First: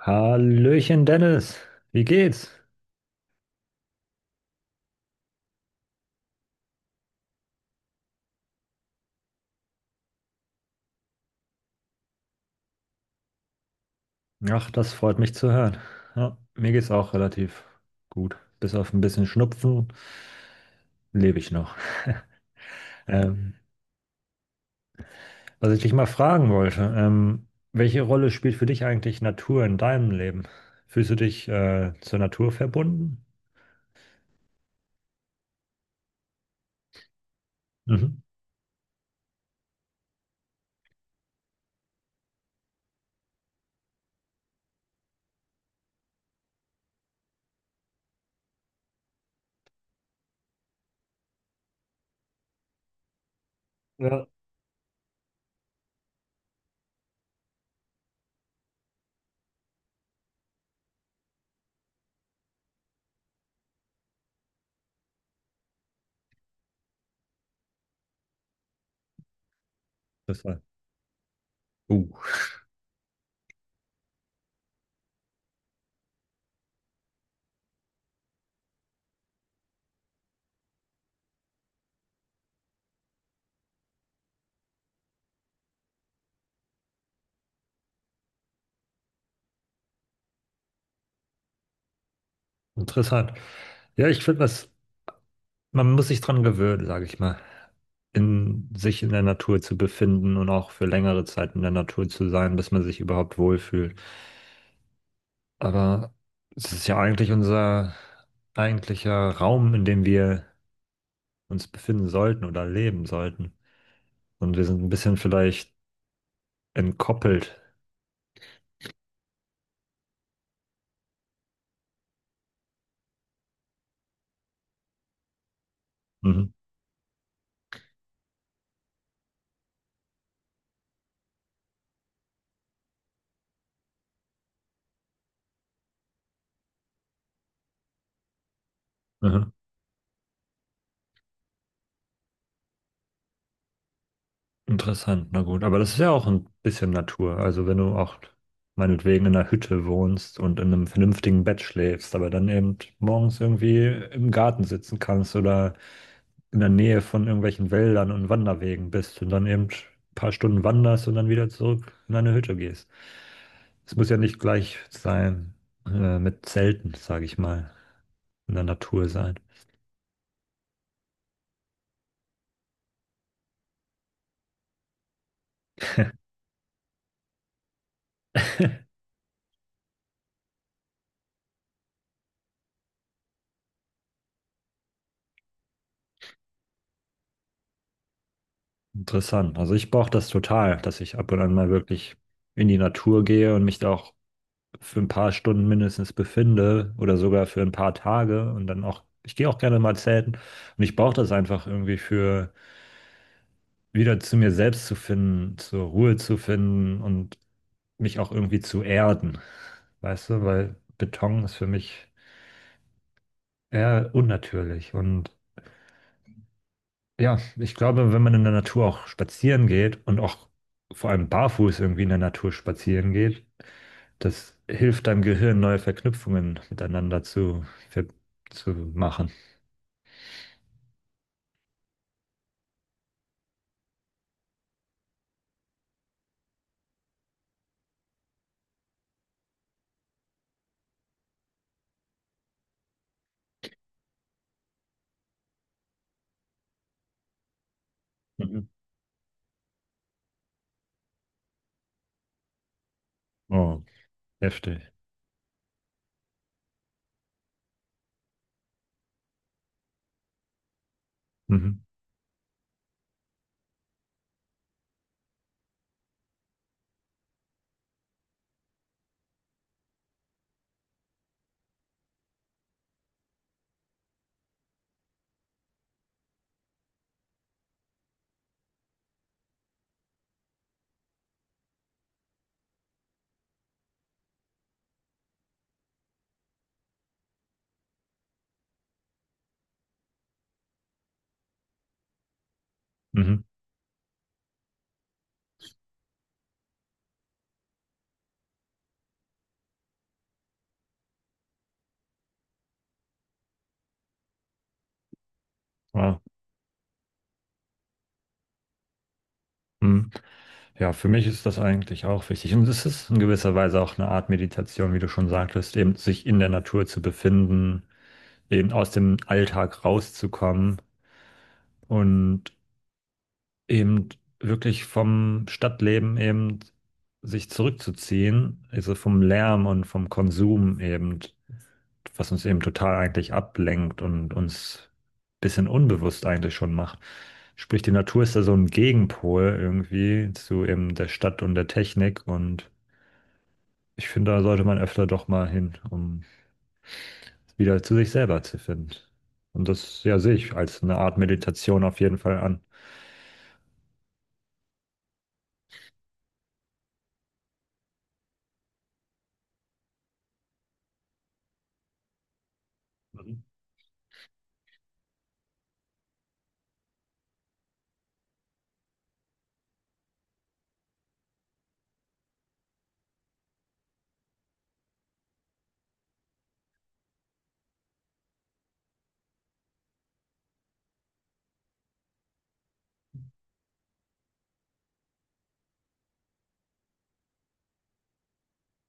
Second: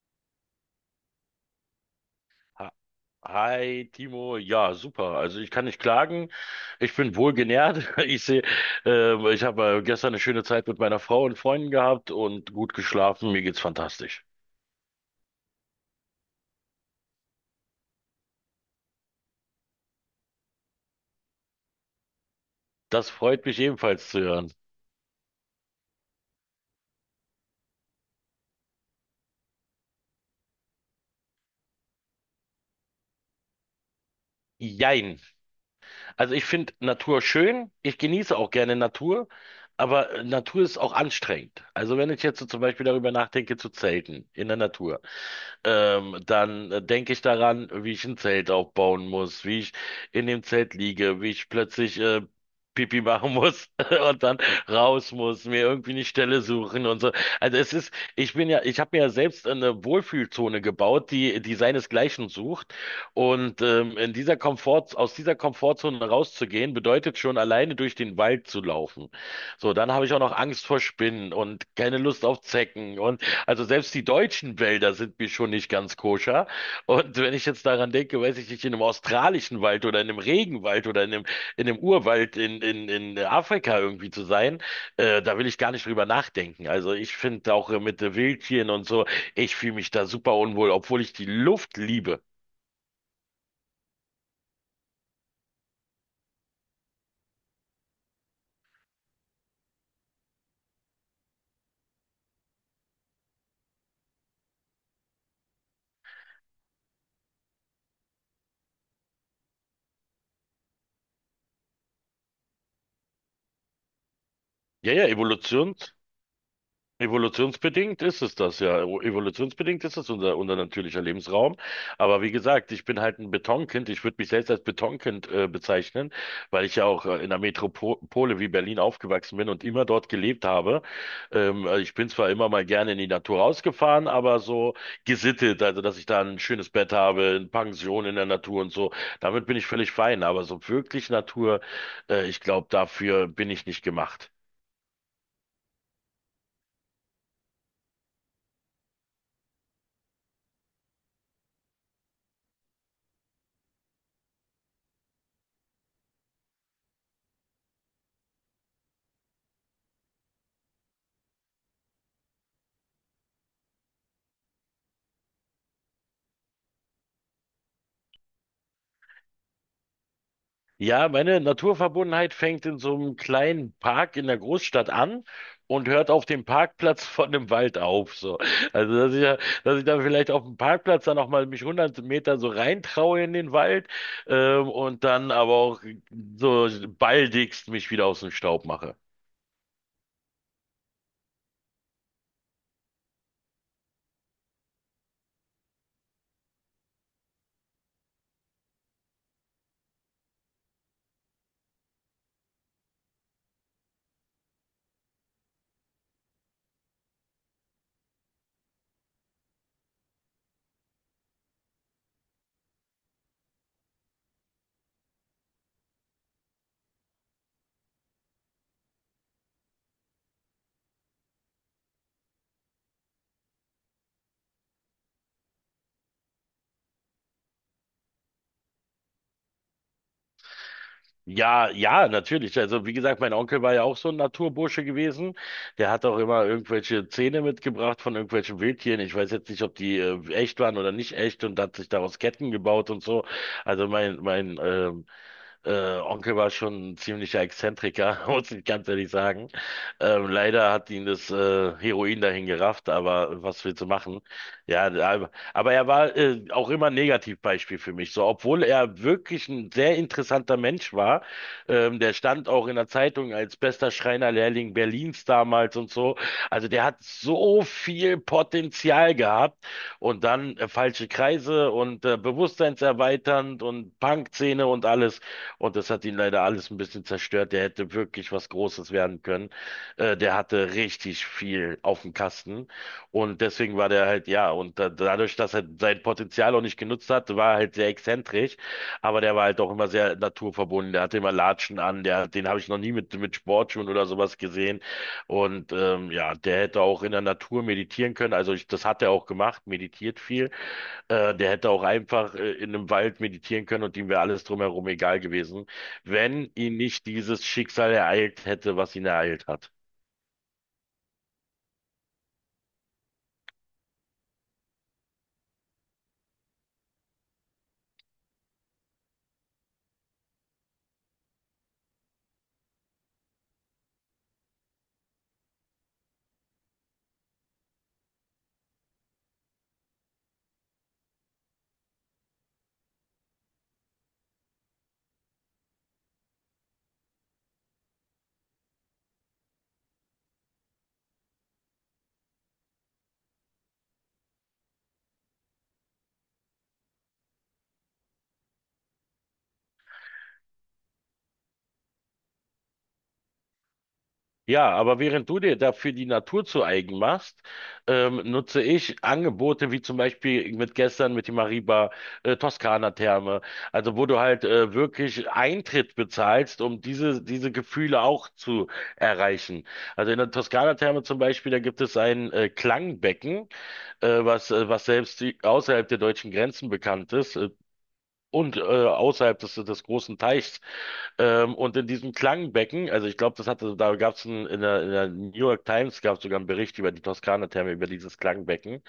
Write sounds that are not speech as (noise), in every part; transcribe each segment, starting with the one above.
Hallöchen Dennis, wie geht's? Ha- Hi Timo, ja super. Also ich kann nicht klagen. Ich bin wohlgenährt. (laughs) Ich sehe, ich habe gestern eine schöne Zeit mit meiner Frau und Freunden gehabt und gut geschlafen. Mir geht's fantastisch. Ach, das freut mich zu hören. Ja, mir geht's auch relativ gut. Bis auf ein bisschen Schnupfen lebe ich noch. (laughs) Das freut Ähm, mich ebenfalls zu hören. Was ich dich mal fragen wollte, welche Rolle spielt für dich eigentlich Natur in deinem Leben? Fühlst du dich zur Natur verbunden? Jein. Also ich finde Natur schön. Ich Mhm. genieße auch gerne Natur, aber Natur ist auch anstrengend. Also wenn ich jetzt so zum Beispiel darüber nachdenke zu zelten in der Natur. Dann denke ich daran, wie ich ein Zelt aufbauen muss, wie ich in dem Zelt liege, wie ich plötzlich Pipi machen muss (laughs) und Ja, dann raus muss, mir irgendwie eine Stelle suchen und so. Also es ist, ich bin ja, ich habe mir ja selbst eine Wohlfühlzone gebaut, die seinesgleichen sucht. Und in dieser Komfort, aus dieser Komfortzone rauszugehen, bedeutet schon alleine durch den Wald zu laufen. So, dann habe ich auch noch interessant. Angst vor Spinnen und Uh, keine Lust auf Zecken. Und also selbst die deutschen Wälder sind mir schon nicht ganz koscher. Und wenn ich jetzt daran denke, weiß ich nicht, in einem australischen Wald oder in einem Regenwald oder in einem Urwald in Afrika irgendwie zu sein, da will ich gar nicht drüber nachdenken. Also ich finde auch mit Wildtieren und so, ich fühle mich da super unwohl, obwohl ich die Luft liebe. Interessant. Ja, ich finde das. Man muss sich dran gewöhnen, sage ich mal, in sich in der Natur zu befinden und auch für längere Zeit in der Natur zu sein, bis man sich überhaupt wohlfühlt. Aber es ist ja eigentlich unser eigentlicher Raum, in dem wir uns befinden sollten oder leben sollten. Und wir sind ein Ja, ja, bisschen vielleicht Evolution, entkoppelt. Evolutionsbedingt ist es das ja. Evolutionsbedingt ist es unser natürlicher Lebensraum. Aber wie gesagt, ich bin halt ein Betonkind. Ich würde mich selbst als Betonkind bezeichnen, Mhm. weil ich ja auch in einer Metropole wie Berlin aufgewachsen bin und immer dort gelebt habe. Also ich bin zwar immer mal gerne in die Natur rausgefahren, aber so gesittet, also dass ich da ein schönes Bett habe, eine Pension in der Natur und so, damit Mhm. bin ich völlig fein. Aber so wirklich Natur, ich glaube, dafür bin ich nicht gemacht. Interessant, na gut. Aber das ist ja auch ein bisschen Natur. Also wenn du auch meinetwegen in einer Hütte wohnst und in einem vernünftigen Bett schläfst, aber dann eben morgens irgendwie im Garten sitzen kannst oder in der Nähe von irgendwelchen Wäldern und Wanderwegen bist und dann eben ein paar Stunden wanderst und dann wieder zurück in deine Hütte gehst. Es muss ja nicht gleich sein, mit Zelten, sage ich mal, in der Natur sein. Ja, meine Naturverbundenheit fängt in so einem kleinen Park in der Großstadt an und hört auf dem Parkplatz (laughs) von einem Wald auf. So. Also, dass ich dann vielleicht auf dem Parkplatz dann auch mal mich 100 Meter so reintraue in den Wald und dann aber auch so baldigst mich wieder aus dem Staub mache. Interessant. Also ich brauche das total, dass ich ab und an mal wirklich in die Natur gehe und mich da auch für ein paar Stunden mindestens befinde oder sogar für ein paar Tage und dann auch, ich gehe auch gerne mal zelten und ich brauche das einfach irgendwie für wieder zu mir selbst zu finden, zur Ruhe zu finden und mich auch irgendwie zu erden, weißt du, weil Beton ist für mich eher unnatürlich und ja, ich glaube, wenn man in der Natur auch spazieren geht und auch vor allem barfuß irgendwie in der Natur spazieren geht, das hilft deinem Gehirn, neue Verknüpfungen miteinander zu, ver- zu machen. Ja, ja, natürlich. Also wie gesagt, mein Onkel war ja auch so ein Naturbursche gewesen. Der hat auch immer irgendwelche Zähne mitgebracht von irgendwelchen Wildtieren. Ich weiß jetzt nicht, ob die echt waren oder nicht echt und hat sich daraus Ketten gebaut und so. Also mein Onkel war schon ein ziemlicher Exzentriker, (laughs) muss ich Mhm. ganz ehrlich sagen. Leider hat ihn das Heroin dahin gerafft, aber was willst Oh, du machen? Ja, heftig. aber er war auch immer ein Negativbeispiel für mich. So, obwohl er wirklich ein sehr interessanter Mensch war, Mhm. Der stand auch in der Zeitung als bester Schreinerlehrling Berlins damals und so. Also der hat so viel Potenzial gehabt und dann falsche Kreise und bewusstseinserweiternd und Punkszene und alles. Und das hat ihn leider alles ein bisschen zerstört. Der hätte wirklich was Großes werden können. Der hatte richtig viel auf dem Kasten. Und deswegen war der halt, ja, und da, dadurch, dass er sein Potenzial auch nicht genutzt hat, war er halt sehr exzentrisch. Aber der war halt auch immer sehr naturverbunden. Der hatte immer Latschen an. Der, den habe ich noch nie mit Mhm. Sportschuhen oder sowas gesehen. Und ja, der hätte auch in der Natur meditieren können. Also ich, das hat er auch gemacht, meditiert viel. Der hätte auch einfach in einem Wald meditieren können und ihm wäre alles drumherum egal gewesen, Wow. wenn ihn nicht dieses Schicksal ereilt hätte, was ihn ereilt hat. Mhm. Ja, für mich ist das eigentlich auch wichtig. Und es ist in gewisser Weise auch eine Art Meditation, wie du schon sagtest, eben sich in der Natur zu befinden, eben aus dem Alltag rauszukommen und eben wirklich vom Stadtleben eben sich zurückzuziehen, also vom Lärm und vom Konsum eben, was uns eben total eigentlich ablenkt und uns ein bisschen unbewusst eigentlich schon macht. Sprich, die Natur ist da so ein Gegenpol irgendwie zu eben der Stadt und der Technik, und ich finde, da sollte man öfter doch mal hin, um wieder zu sich selber zu finden. Und das, ja, sehe ich als eine Art Meditation auf jeden Fall an. Ja, aber während du dir dafür die Natur zu eigen machst, nutze ich Angebote wie zum Beispiel mit gestern mit die Mariba Mhm. Toskana-Therme, also wo du halt wirklich Eintritt bezahlst, um diese Gefühle auch zu erreichen. Also in der Toskana-Therme zum Beispiel, da gibt es ein Klangbecken. Was was selbst die, außerhalb der deutschen Grenzen bekannt ist und außerhalb des großen Teichs. Und in diesem Klangbecken, also ich glaube, das hatte, da gab es in der New York Times gab es sogar einen Bericht über die Toskana-Therme, über dieses Klangbecken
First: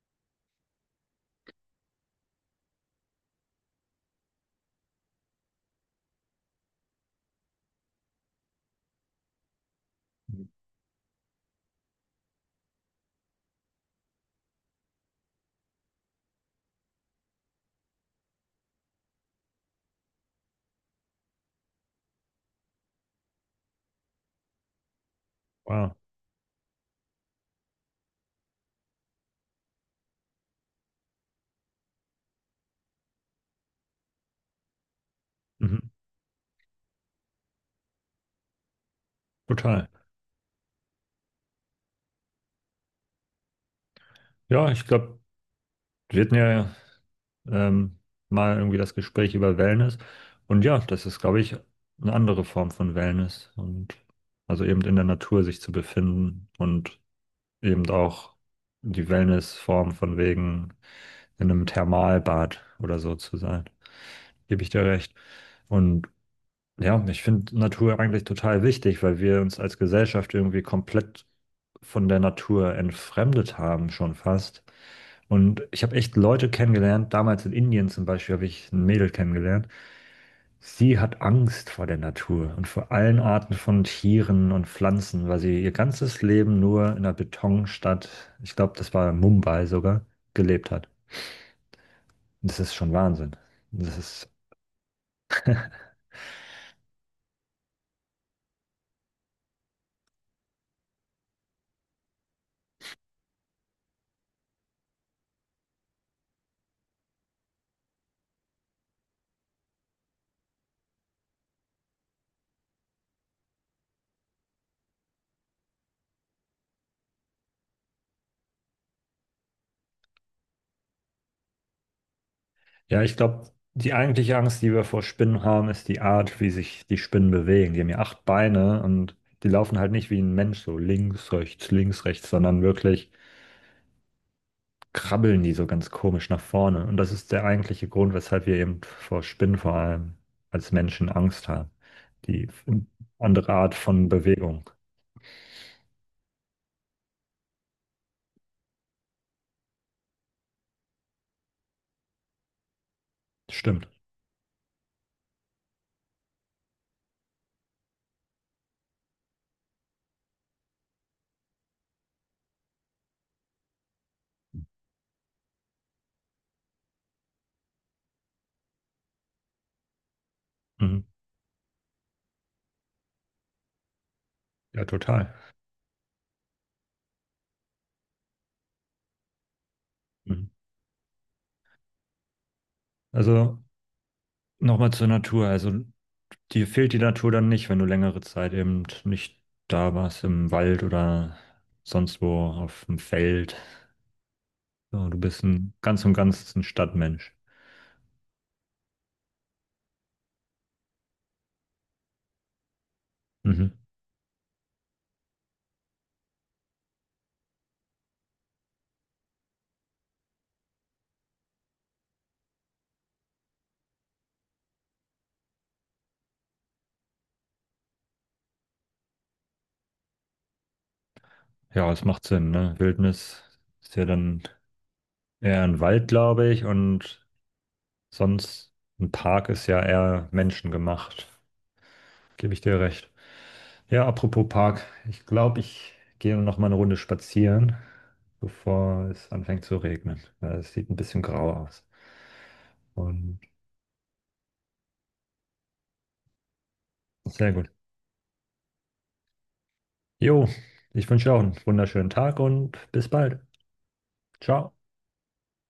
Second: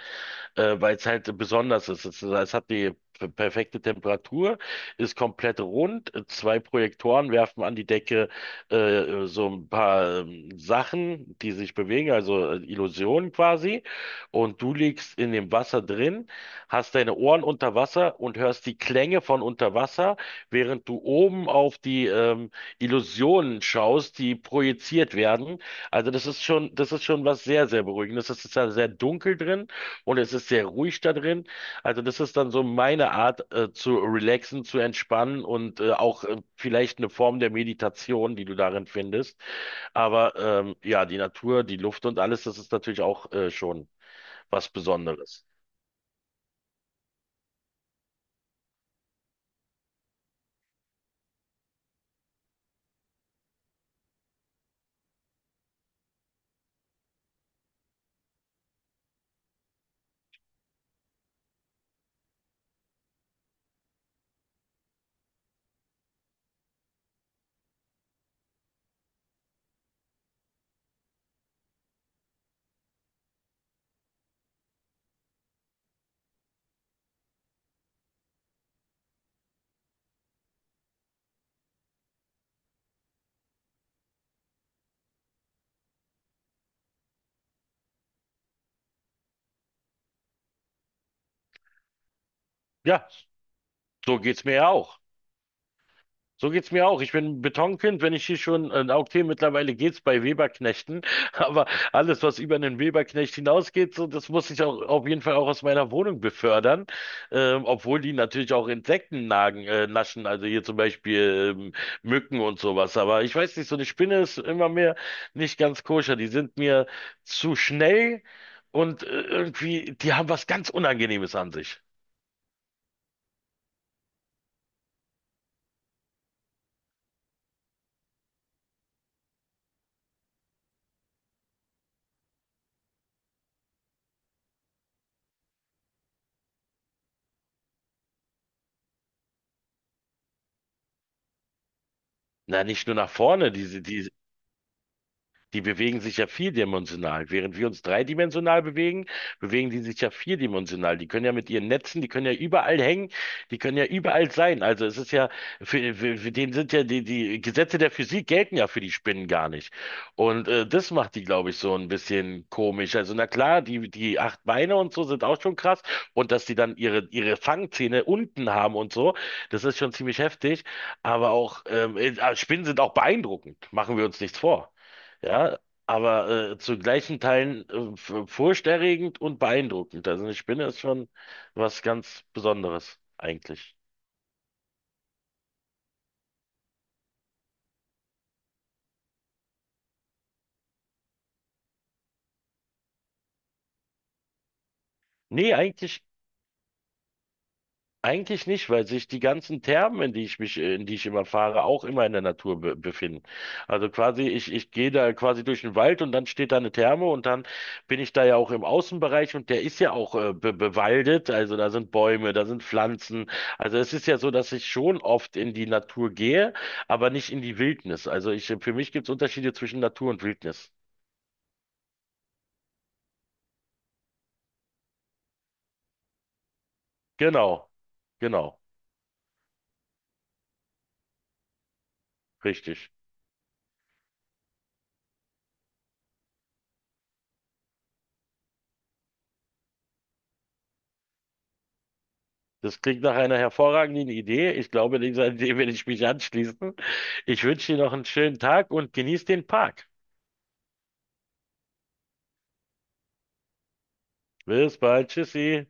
weil es halt besonders ist. Es hat die perfekte Temperatur, ist komplett rund. Zwei Projektoren werfen an die Decke so ein paar Sachen, die sich bewegen, also Illusionen quasi. Und du liegst in dem Wasser drin, hast deine Ohren unter Wasser und hörst die Klänge von unter Wasser, während du oben auf die Illusionen schaust, die projiziert werden. Wow. Also das ist schon was sehr, sehr Beruhigendes. Es ist ja sehr dunkel drin. Und es ist sehr ruhig da drin. Also das ist dann so meine Art, zu relaxen, zu entspannen Mhm. und auch vielleicht eine Form der Meditation, die du darin findest. Total. Aber ja, die Natur, die Luft und alles, das ist natürlich auch schon was Ja, ich glaube, Besonderes. wir hatten ja ähm, mal irgendwie das Gespräch über Wellness. Und ja, das ist, glaube ich, eine andere Form von Wellness, und also eben in der Natur sich zu befinden und eben auch die Wellnessform von wegen in einem Thermalbad oder so zu sein. Gebe ich dir recht. Und ja, und ich finde Natur eigentlich total wichtig, weil wir uns als Gesellschaft irgendwie komplett von der Natur entfremdet haben, schon fast. Und ich habe echt Leute kennengelernt, damals in Indien zum Beispiel habe ich ein Mädel kennengelernt. Sie hat Angst vor der Natur und vor allen Arten von Tieren und Pflanzen, weil sie ihr ganzes Leben nur in einer Betonstadt, ich glaube, das war Mumbai sogar, gelebt hat. Und das ist schon Ja, Wahnsinn. Das so ist. geht's mir ja auch. So geht's mir auch. Ich bin ein Betonkind, wenn ich hier schon, okay, mittlerweile geht's bei Weberknechten, (laughs) aber alles, was über einen Weberknecht hinausgeht, so, das muss ich auch auf jeden Fall auch aus meiner Wohnung befördern, obwohl die natürlich auch Insekten nagen, naschen, also hier zum Beispiel Mücken und sowas. Aber ich weiß nicht, so eine Spinne ist immer mehr nicht ganz koscher. Die sind mir zu schnell und irgendwie, die haben was ganz Unangenehmes an sich. Ja, ich glaube, die eigentliche Angst, die wir vor Spinnen haben, ist die Art, wie sich die Spinnen bewegen. Die haben ja acht Beine, und die laufen halt nicht wie ein Mensch so links, rechts, sondern wirklich krabbeln die so ganz komisch nach vorne. Und das ist der eigentliche Grund, weshalb wir eben vor Spinnen vor allem als Menschen Angst haben. Die Na, nicht nur nach andere vorne, Art die, von die Bewegung. Die bewegen sich ja vierdimensional. Während wir uns dreidimensional bewegen, bewegen die sich ja vierdimensional. Die können ja mit ihren Netzen, die können ja überall hängen, die können ja Stimmt. überall sein. Also es ist ja, für den sind ja die Gesetze der Physik gelten ja für die Spinnen gar nicht. Und das macht die, glaube ich, so ein bisschen komisch. Also na klar, die acht Beine und so sind auch schon krass. Und dass die dann ihre Fangzähne unten haben und so, das ist schon ziemlich heftig. Mhm. Aber auch, Spinnen sind auch beeindruckend. Machen wir uns nichts vor. Ja, total. Ja, aber zu gleichen Teilen furchterregend und beeindruckend. Also eine Mhm. Spinne ist schon was ganz Besonderes Also eigentlich. nochmal zur Natur. Also dir fehlt die Natur dann nicht, wenn du längere Zeit eben nicht da warst, im Wald oder sonst wo auf dem Feld. So, du bist Nee, ein eigentlich ganz und ganz ein Stadtmensch. Eigentlich nicht, weil sich die ganzen Thermen, in die ich immer fahre, auch immer in der Natur be befinden. Mhm. Also quasi, ich gehe da quasi durch den Wald und dann steht da eine Therme und dann bin ich da ja auch im Außenbereich und der ist ja auch be bewaldet. Also da sind Bäume, da sind Pflanzen. Also es ist ja so, dass ich schon oft in die Natur gehe, aber nicht in die Wildnis. Also ich, für mich gibt es Unterschiede zwischen Natur und Wildnis. Ja, es macht Sinn, ne? Wildnis ist ja dann eher ein Wald, glaube ich, und Genau, genau, sonst, ein Park ist ja eher menschengemacht. Gebe ich dir richtig. recht. Ja, apropos Park, ich glaube, ich gehe noch mal eine Runde spazieren, bevor es anfängt zu regnen. Weil es sieht ein bisschen grau aus. Das klingt nach einer Und hervorragenden Idee. Ich glaube, dieser Idee werde ich mich anschließen. Ich sehr gut. wünsche dir noch einen schönen Tag und genieß den Park. Jo, ich wünsche dir auch einen wunderschönen Tag und bis bald. Ciao. Bis bald. Tschüssi.